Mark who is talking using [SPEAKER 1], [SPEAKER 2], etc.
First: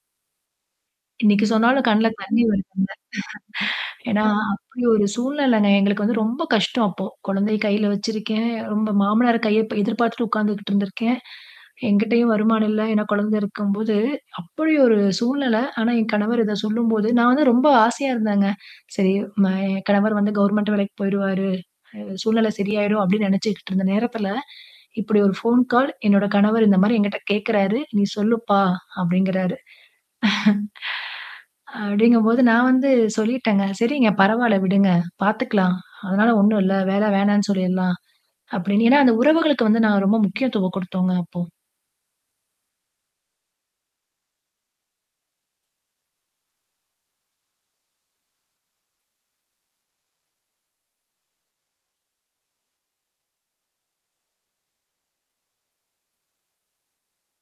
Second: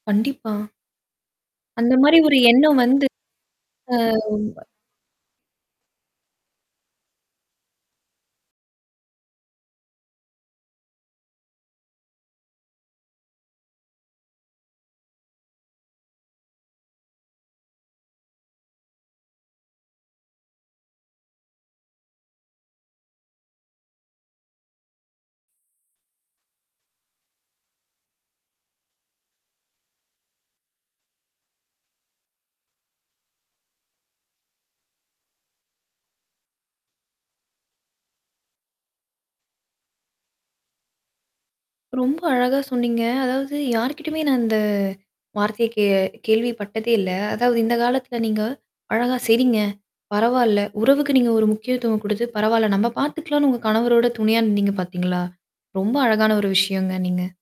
[SPEAKER 1] கண்டிப்பா.
[SPEAKER 2] இன்னைக்கு சொன்னாலும்
[SPEAKER 1] அந்த
[SPEAKER 2] கண்ணுல
[SPEAKER 1] மாரி ஒரு
[SPEAKER 2] தண்ணீ
[SPEAKER 1] எண்ணம்
[SPEAKER 2] வருதுங்க.
[SPEAKER 1] வந்து. அ,
[SPEAKER 2] ஏன்னா
[SPEAKER 1] ம், வ
[SPEAKER 2] அப்படி ஒரு சூழ்நிலைங்க. எங்களுக்கு வந்து ரொம்ப கஷ்டம் அப்போ, குழந்தைய கையில வச்சிருக்கேன் ரொம்ப மாமனார் கைய அப்ப எதிர்பார்த்துட்டு உக்காந்துகிட்டு இருந்திருக்கேன். என்கிட்டேயும் வருமானம் இல்ல, ஏன்னா குழந்தை இருக்கும்போது, அப்படி ஒரு சூழ்நிலை, ஆனா என் கணவர் இத சொல்லும்போது நான் வந்து ரொம்ப ஆசையா இருந்தேங்க. சரி ம என் கணவர் வந்து கவர்ன்மென்ட் வேலைக்கு போயுருவாறு அ சூழ்நில சரியாயிரும். அப்படின்னு நெனைச்சிக்ட்டு இருந்த நேரத்தில, இப்படி ஒரு ஃபோன் கால் என்னோட கணவர் இந்த மாரி என்கிட்ட கேக்கிறாரு "நீ சொல்லுப்பா" அப்படிங்கிறார் அப்டிங்கும் போது நான் வந்து சொல்லிட்டேங்க. "சரிங்க, பரவாயில்ல விடுங்க, பார்த்துக்கலாம். அதனால ஒண்ணும் இல்ல, வேலை வேணான்னு சொல்லிர்றலாம்" அப்டின்னு ஏன்னா அந்த உறவுகளுக்கு வந்து நான் ரொம்ப முக்கியத்துவம் குடுத்தோம்ங்க அப்போ.
[SPEAKER 1] ரொம்ப அழகா சொன்னீங்க. அதாவது, யார்கிட்டேயுமே நான் இந்த வார்த்தைய கே கேள்விப்பட்டதே இல்ல. அதாவது இந்த காலத்தில நீங்க அழகா, "சரிங்க, பரவால்ல" உறவுக்கு நீங்க ஒரு முக்கியத்துவம் குடுத்து, பரவால்ல நம்ம பாத்துக்கலாம்ன்னு உங்க கணவரோட துணையா நின்னீங்க பாத்தீங்களா? ரொம்ப அழகான ஒரு விஷயங்க, நீங்க